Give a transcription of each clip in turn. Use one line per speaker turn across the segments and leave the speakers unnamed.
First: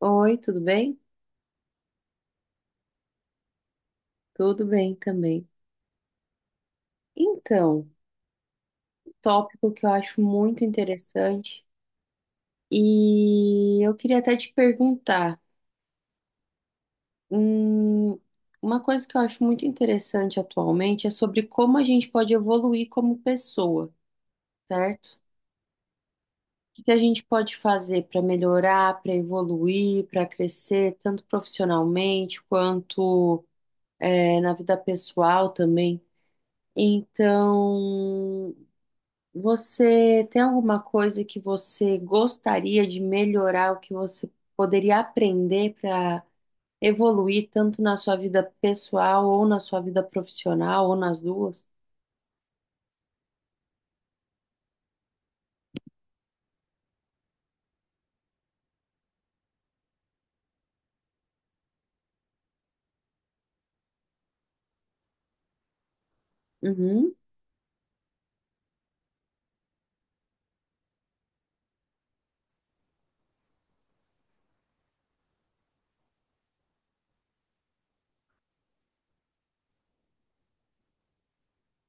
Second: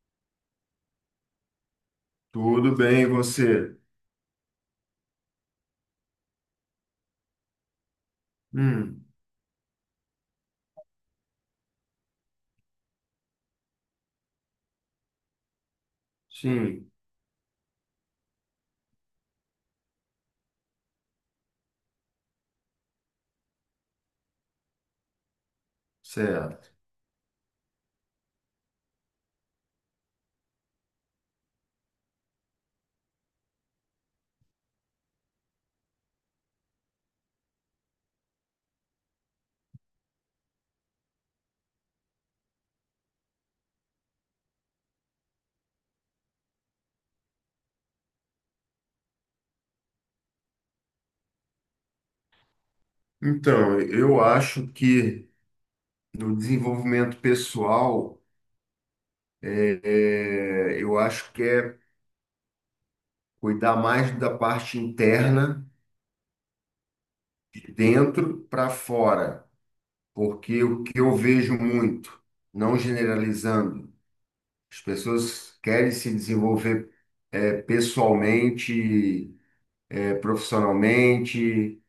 Oi, tudo bem?
Tudo bem, e você?
Tudo bem também. Então, um
Hum,
tópico que eu acho muito interessante e eu queria até te perguntar,
sim,
hum, uma coisa que eu acho muito interessante atualmente é sobre como a gente pode evoluir como pessoa, certo?
certo.
O que que a gente pode fazer para melhorar, para evoluir, para crescer, tanto profissionalmente quanto, na vida pessoal também. Então, você tem alguma coisa que você gostaria de melhorar, o que você poderia aprender para evoluir tanto na sua vida pessoal ou na sua vida profissional ou nas duas?
Então, eu acho que no desenvolvimento pessoal, é, eu acho que é cuidar mais da parte interna,
Uhum.
de dentro para fora, porque o que eu vejo muito, não generalizando, as pessoas querem se desenvolver pessoalmente, profissionalmente,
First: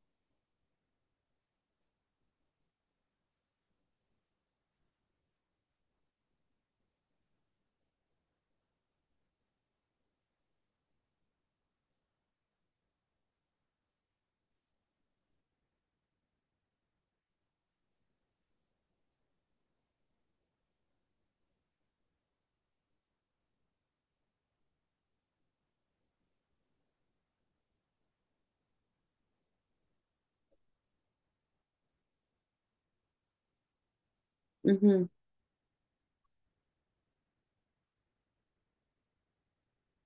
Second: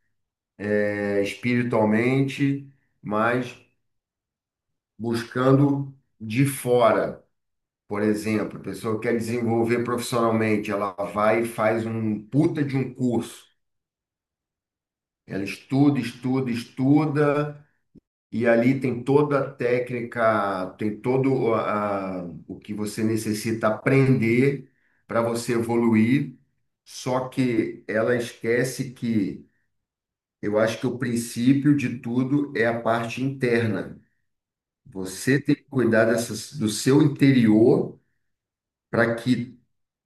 espiritualmente, mas buscando de fora. Por exemplo, a pessoa quer desenvolver profissionalmente, ela vai e faz um puta de um curso. Ela estuda, estuda, estuda, e ali tem toda a técnica, tem o que você necessita aprender para você evoluir. Só que ela esquece que eu acho que o princípio de tudo é a parte interna.
Uhum.
Você tem que cuidar dessas, do seu interior para que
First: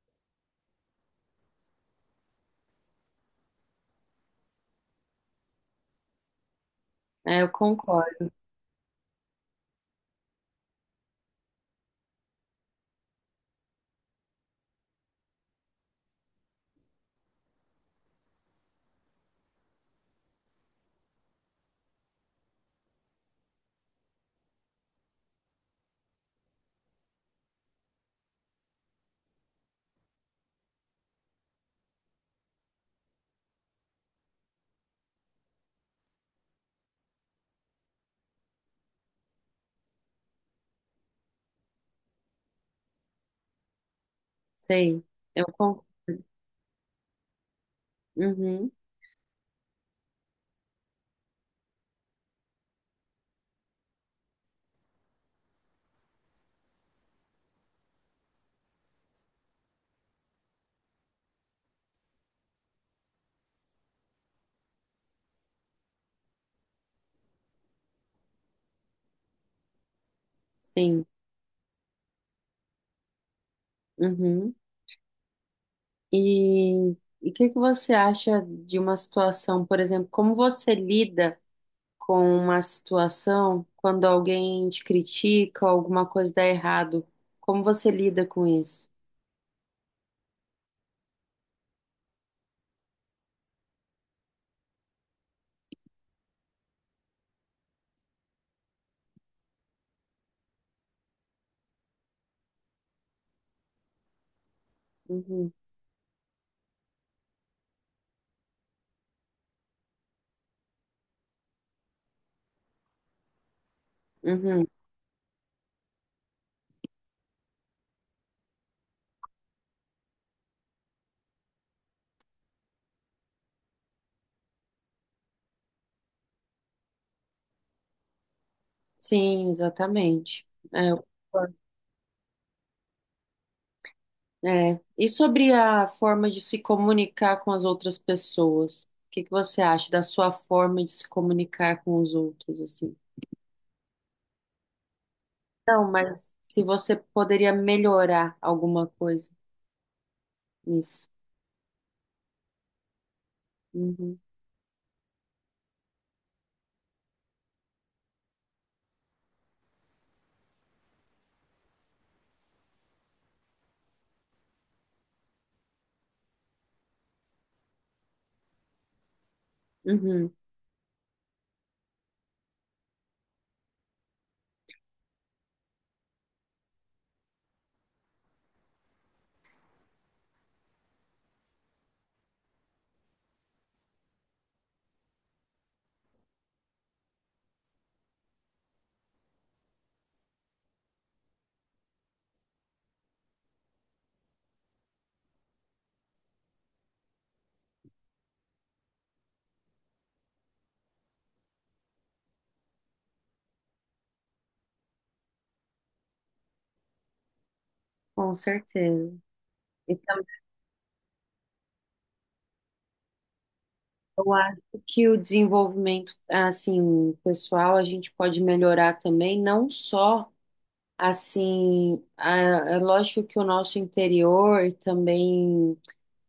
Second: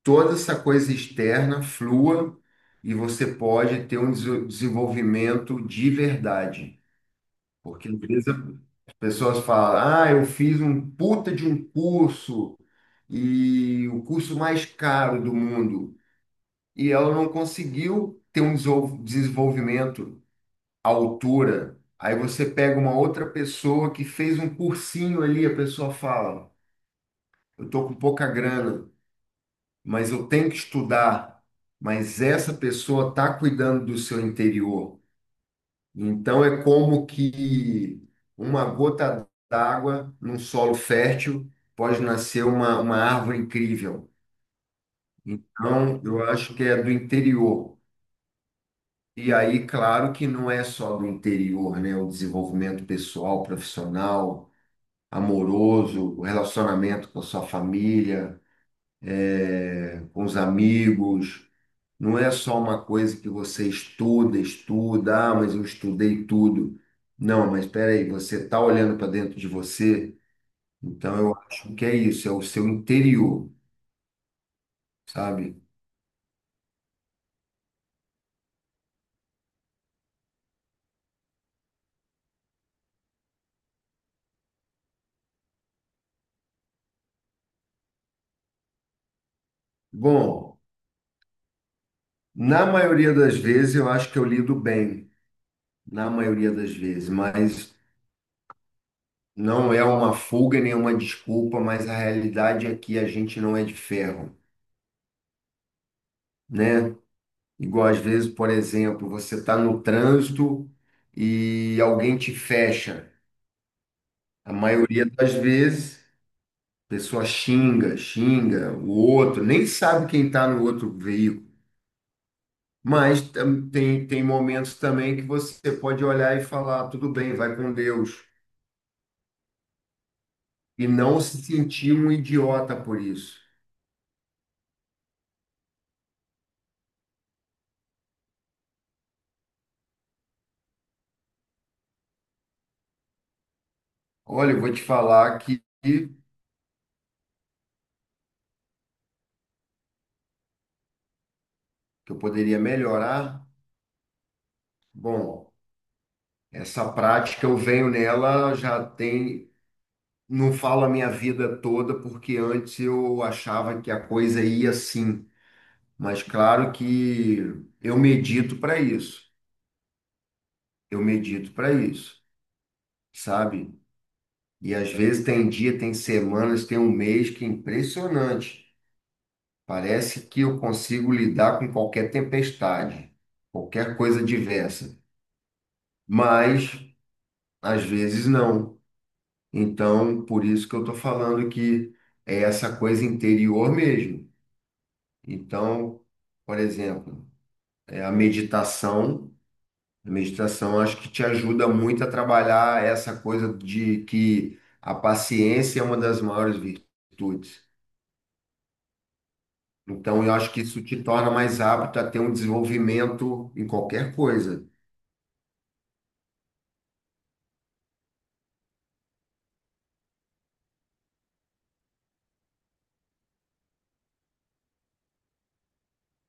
toda essa coisa externa flua e você pode ter um desenvolvimento de verdade.
É, eu
Porque às vezes
concordo.
as pessoas falam, ah, eu fiz um puta de um curso e o curso mais caro do mundo. E ela não conseguiu ter um desenvolvimento à altura. Aí você pega uma outra pessoa que fez um cursinho ali, a pessoa fala, eu tô com pouca grana, mas eu tenho que estudar. Mas essa pessoa está cuidando do seu interior. Então é como que uma gota d'água num solo fértil pode nascer uma árvore incrível.
Sei. Eu concordo.
Então eu acho que é do interior.
Uhum.
E aí, claro que não é só do interior, né? O desenvolvimento pessoal, profissional, amoroso, o relacionamento com a sua família, com os amigos. Não é só uma coisa que você estuda, estuda, ah, mas eu estudei tudo. Não, mas espera aí, você está olhando para dentro de você,
Sim.
então eu acho que é isso, é o seu interior,
Uhum.
sabe?
E e o que que você acha de uma situação, por exemplo, como você lida? Com uma situação quando alguém te critica, alguma coisa dá errado. Como você lida com isso?
Bom, na maioria das vezes eu acho que eu lido bem, na maioria das vezes, mas não é uma fuga nem uma desculpa, mas a realidade é que a gente não é de ferro,
Uhum.
né? Igual às vezes, por exemplo, você está no trânsito e alguém te fecha. A
Uhum.
maioria das vezes, a pessoa xinga, xinga o outro, nem sabe quem está no outro veículo. Mas tem momentos também que você pode olhar e falar, tudo bem, vai com Deus.
Sim, exatamente.
E
É, eu
não se
concordo.
sentir um idiota por isso.
É. E sobre a forma de se comunicar com as outras pessoas? O que que você acha da sua forma de se comunicar com os outros, assim?
Olha, eu vou te falar que,
Não,
que
mas se você poderia melhorar alguma coisa nisso.
eu poderia melhorar.
Uhum.
Bom, essa prática eu venho nela, já tem, não falo a minha vida toda, porque antes eu achava que a coisa ia assim. Mas claro que eu medito para isso.
Uhum.
Eu medito para isso, sabe? E às vezes tem dia, tem semanas, tem um mês que é impressionante. Parece que eu consigo lidar com qualquer tempestade, qualquer coisa diversa. Mas às vezes não. Então, por isso que eu estou falando que é essa coisa interior mesmo. Então, por exemplo, é a meditação. A meditação acho que te ajuda muito a trabalhar essa coisa de que a paciência é uma das maiores virtudes.
Com certeza. E
Então, eu acho que isso te torna mais apto a ter um desenvolvimento em qualquer
eu acho
coisa,
que o desenvolvimento, assim, pessoal, a gente pode melhorar também, não só, assim, a- é lógico que o nosso interior, também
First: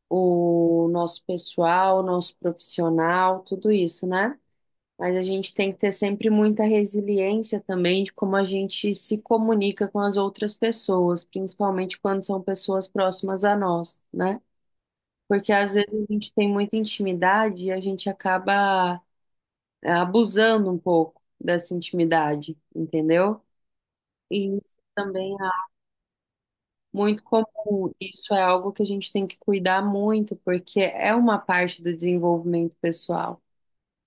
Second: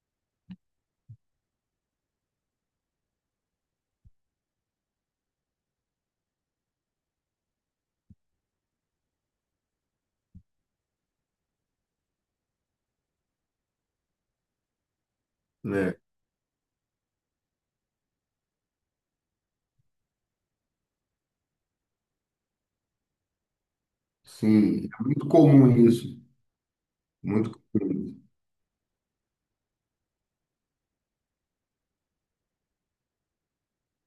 o nosso pessoal, o nosso profissional, tudo isso, né? Mas a gente tem que ter sempre muita resiliência também de como a gente se comunica com as outras pessoas, principalmente quando são pessoas próximas a nós, né? Porque às vezes
né?
a gente tem muita intimidade e a gente acaba abusando um pouco dessa intimidade, entendeu? E isso
Sim, é muito
também é
comum isso,
muito
muito
comum.
comum.
Isso é algo que a gente tem que cuidar muito, porque é uma parte do desenvolvimento pessoal.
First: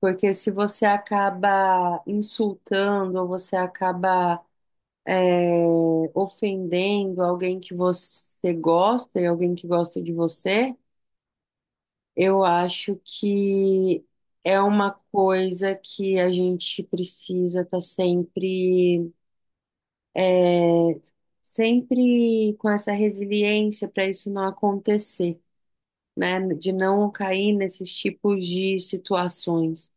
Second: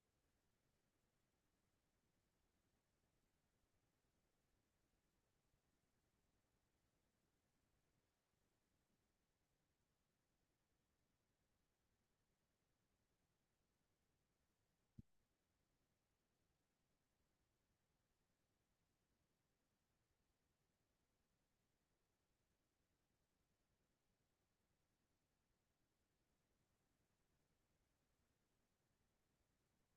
Porque se você acaba insultando ou você acaba ofendendo alguém que você gosta e alguém que gosta de você, eu acho que é uma coisa que a gente precisa estar sempre é, sempre com essa resiliência para isso não acontecer, né? De não cair nesses tipos de situações.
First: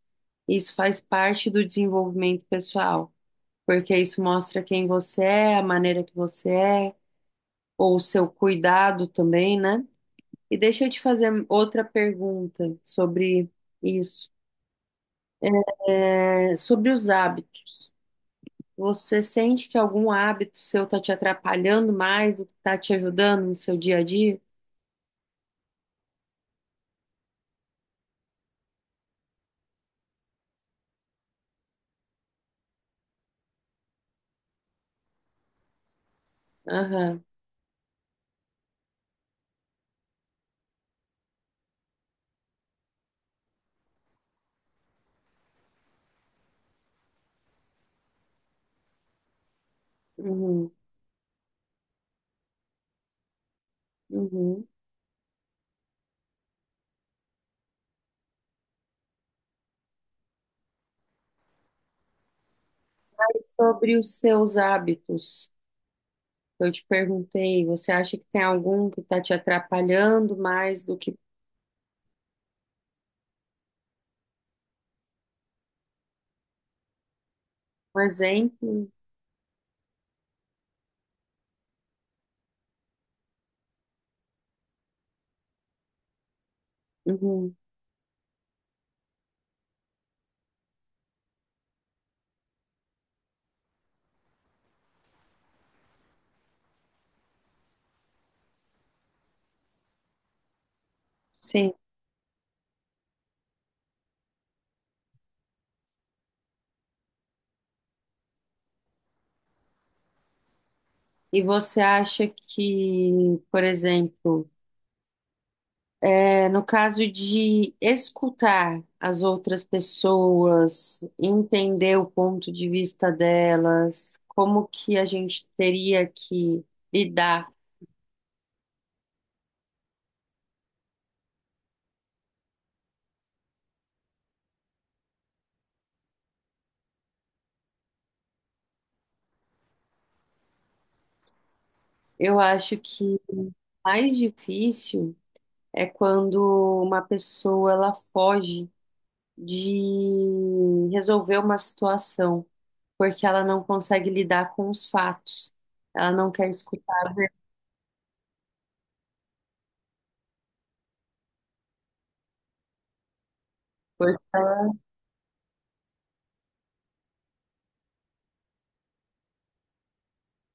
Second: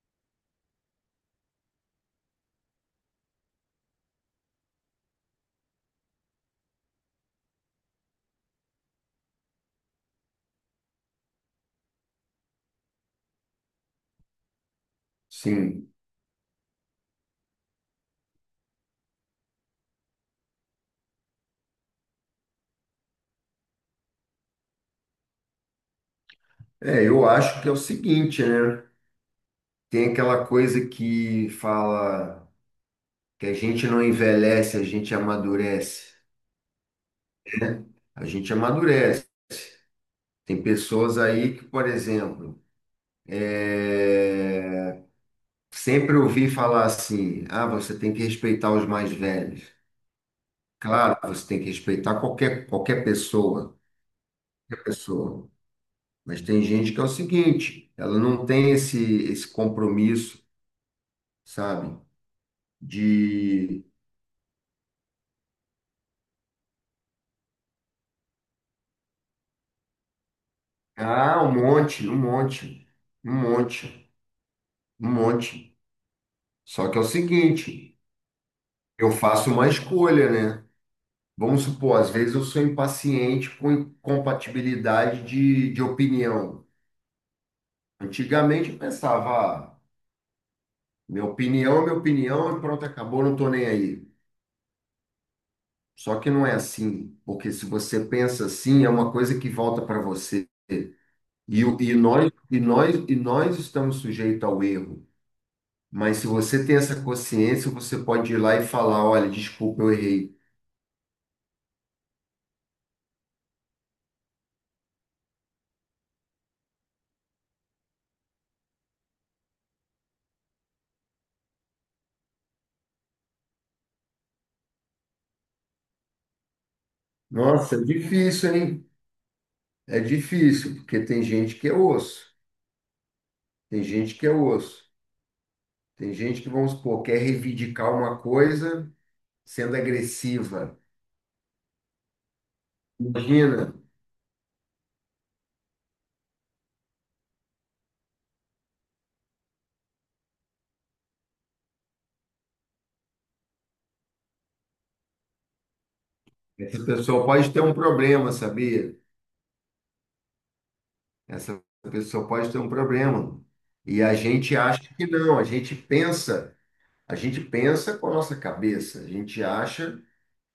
Isso faz parte do desenvolvimento pessoal, porque isso mostra quem você é, a maneira que você é, ou o seu cuidado também, né? E deixa eu te fazer outra pergunta sobre isso,
Sim.
sobre os hábitos. Você sente que algum hábito seu está te atrapalhando mais do que está te ajudando no seu dia a dia?
É, eu acho que é o seguinte, né? Tem aquela coisa que fala que a gente não envelhece, a gente amadurece.
Aham.
A gente amadurece. Tem pessoas aí que, por exemplo, é, sempre ouvi falar assim: ah, você tem que respeitar os mais velhos.
Uhum.
Claro, você tem que respeitar qualquer, qualquer pessoa,
Uhum.
qualquer pessoa. Mas tem gente que é o seguinte: ela não tem esse, esse compromisso, sabe?
E
De.
sobre os seus hábitos, eu te perguntei, você acha que tem algum que está te atrapalhando mais do que,
Ah, um monte, um monte, um monte, um monte. Só que é o seguinte:
por exemplo?
eu faço uma escolha, né? Vamos supor, às vezes eu sou impaciente com incompatibilidade de opinião.
Uhum.
Antigamente eu pensava, ah, minha opinião é minha opinião e pronto, acabou, não tô nem aí. Só que não é assim, porque se você pensa assim, é uma coisa que volta para você. E,
Sim.
nós estamos sujeitos ao erro. Mas se você tem essa consciência, você pode ir lá e falar, olha, desculpa, eu errei.
E você acha que, por exemplo, no caso de escutar as outras pessoas, entender o ponto de vista delas, como que a gente teria que lidar?
Nossa, é difícil, hein? É difícil, porque tem gente que é osso, tem gente que é osso, tem gente que, vamos supor, quer reivindicar uma coisa sendo agressiva.
Eu acho que
Imagina,
mais difícil. É quando uma pessoa ela foge de resolver uma situação porque ela não consegue lidar com os fatos. Ela não quer
essa
escutar a
pessoa
verdade.
pode ter um problema, sabia? Essa pessoa pode ter um problema. E a gente acha que não, a gente pensa com a nossa cabeça, a gente acha,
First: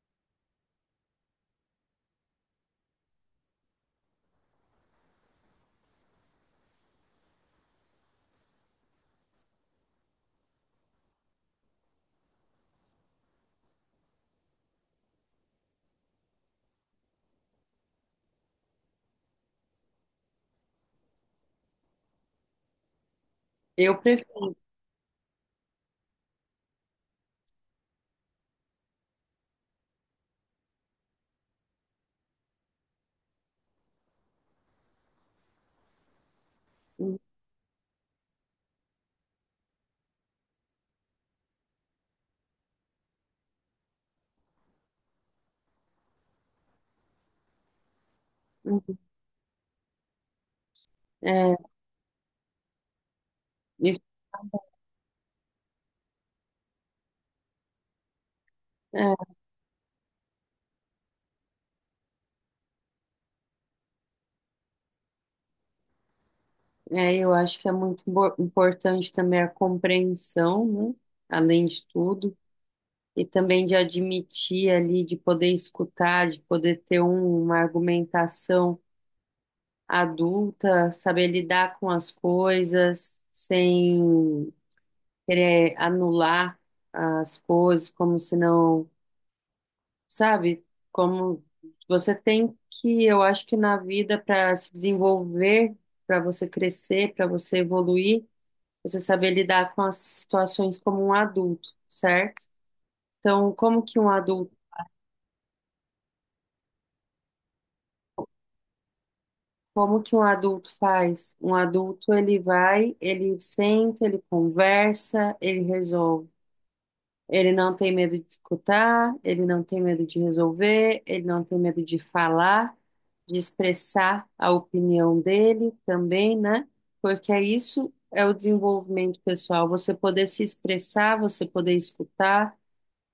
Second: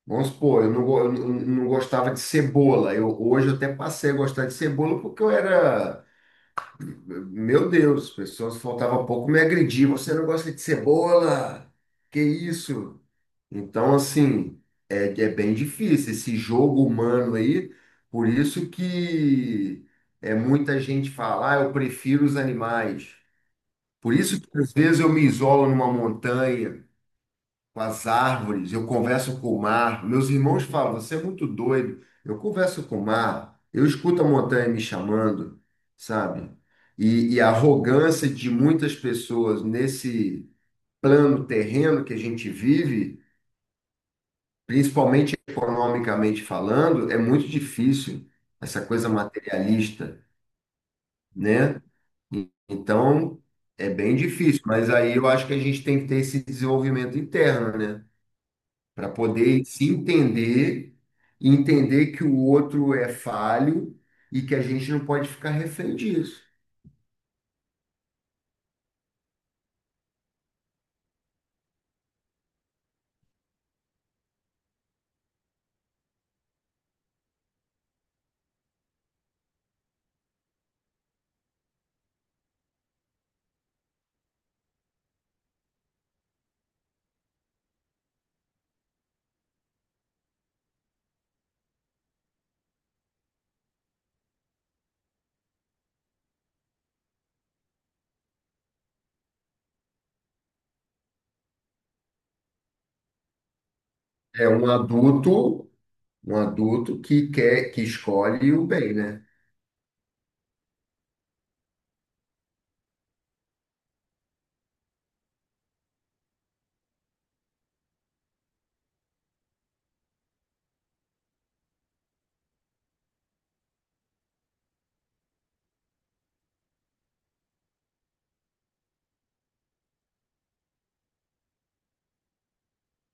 vamos supor, eu não gostava de cebola, eu, hoje eu até passei a gostar de cebola porque eu era, Meu Deus, as pessoas faltava pouco me agredir. Você não gosta de cebola? Que isso? Então, assim, é bem difícil esse jogo humano aí. Por isso que é muita gente fala, ah, eu prefiro os animais.
Eu
Por isso
prefiro.
que às vezes eu me isolo numa montanha com as árvores, eu converso com o mar. Meus irmãos falam, você é muito doido. Eu converso com o mar, eu escuto a montanha me chamando, sabe? E a arrogância de muitas pessoas nesse plano terreno que a gente vive, principalmente economicamente falando, é muito difícil, essa coisa materialista,
É,
né? Então, é
isso-
bem difícil, mas aí eu acho que a gente tem que ter esse desenvolvimento interno, né? Para
é,
poder se entender, e entender que o outro é falho e que a gente não pode ficar refém disso.
eu acho que é muito importante também a compreensão, né? Além de tudo, e também de admitir ali, de poder escutar, de poder ter uma argumentação adulta, saber lidar com as coisas sem querer anular as coisas, como se não, sabe? Como você tem que, eu acho que na vida, para se desenvolver, para você crescer, para você evoluir, você saber lidar com as situações como um adulto, certo? Então, como que um
É
adulto.
um adulto que quer, que escolhe o bem, né?
Como que um adulto faz? Um adulto, ele vai, ele senta, ele conversa, ele resolve. Ele não tem medo de escutar, ele não tem medo de resolver, ele não tem medo de falar, de expressar a opinião dele também, né? Porque é isso é o desenvolvimento pessoal, você poder se expressar, você poder escutar,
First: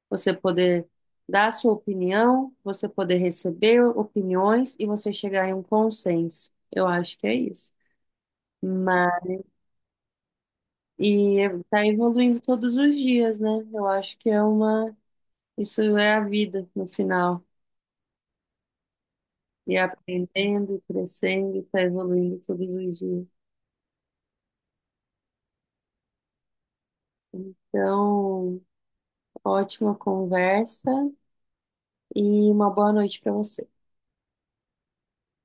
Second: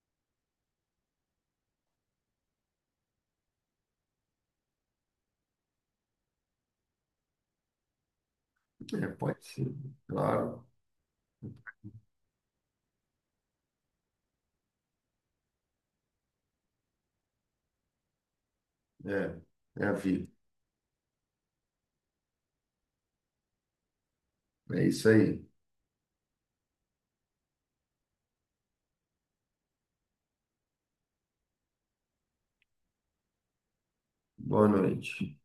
você poder dar sua opinião, você poder receber opiniões e você chegar em um consenso. Eu acho que é isso.
É,
Mas,
pode ser, claro.
e tá evoluindo todos os dias, né? Eu acho que é uma. Isso é a vida no final.
É,
E
é a vida.
aprendendo, e crescendo, e tá evoluindo todos os dias.
É isso aí.
Então, ótima conversa e uma boa noite para você.
Boa noite.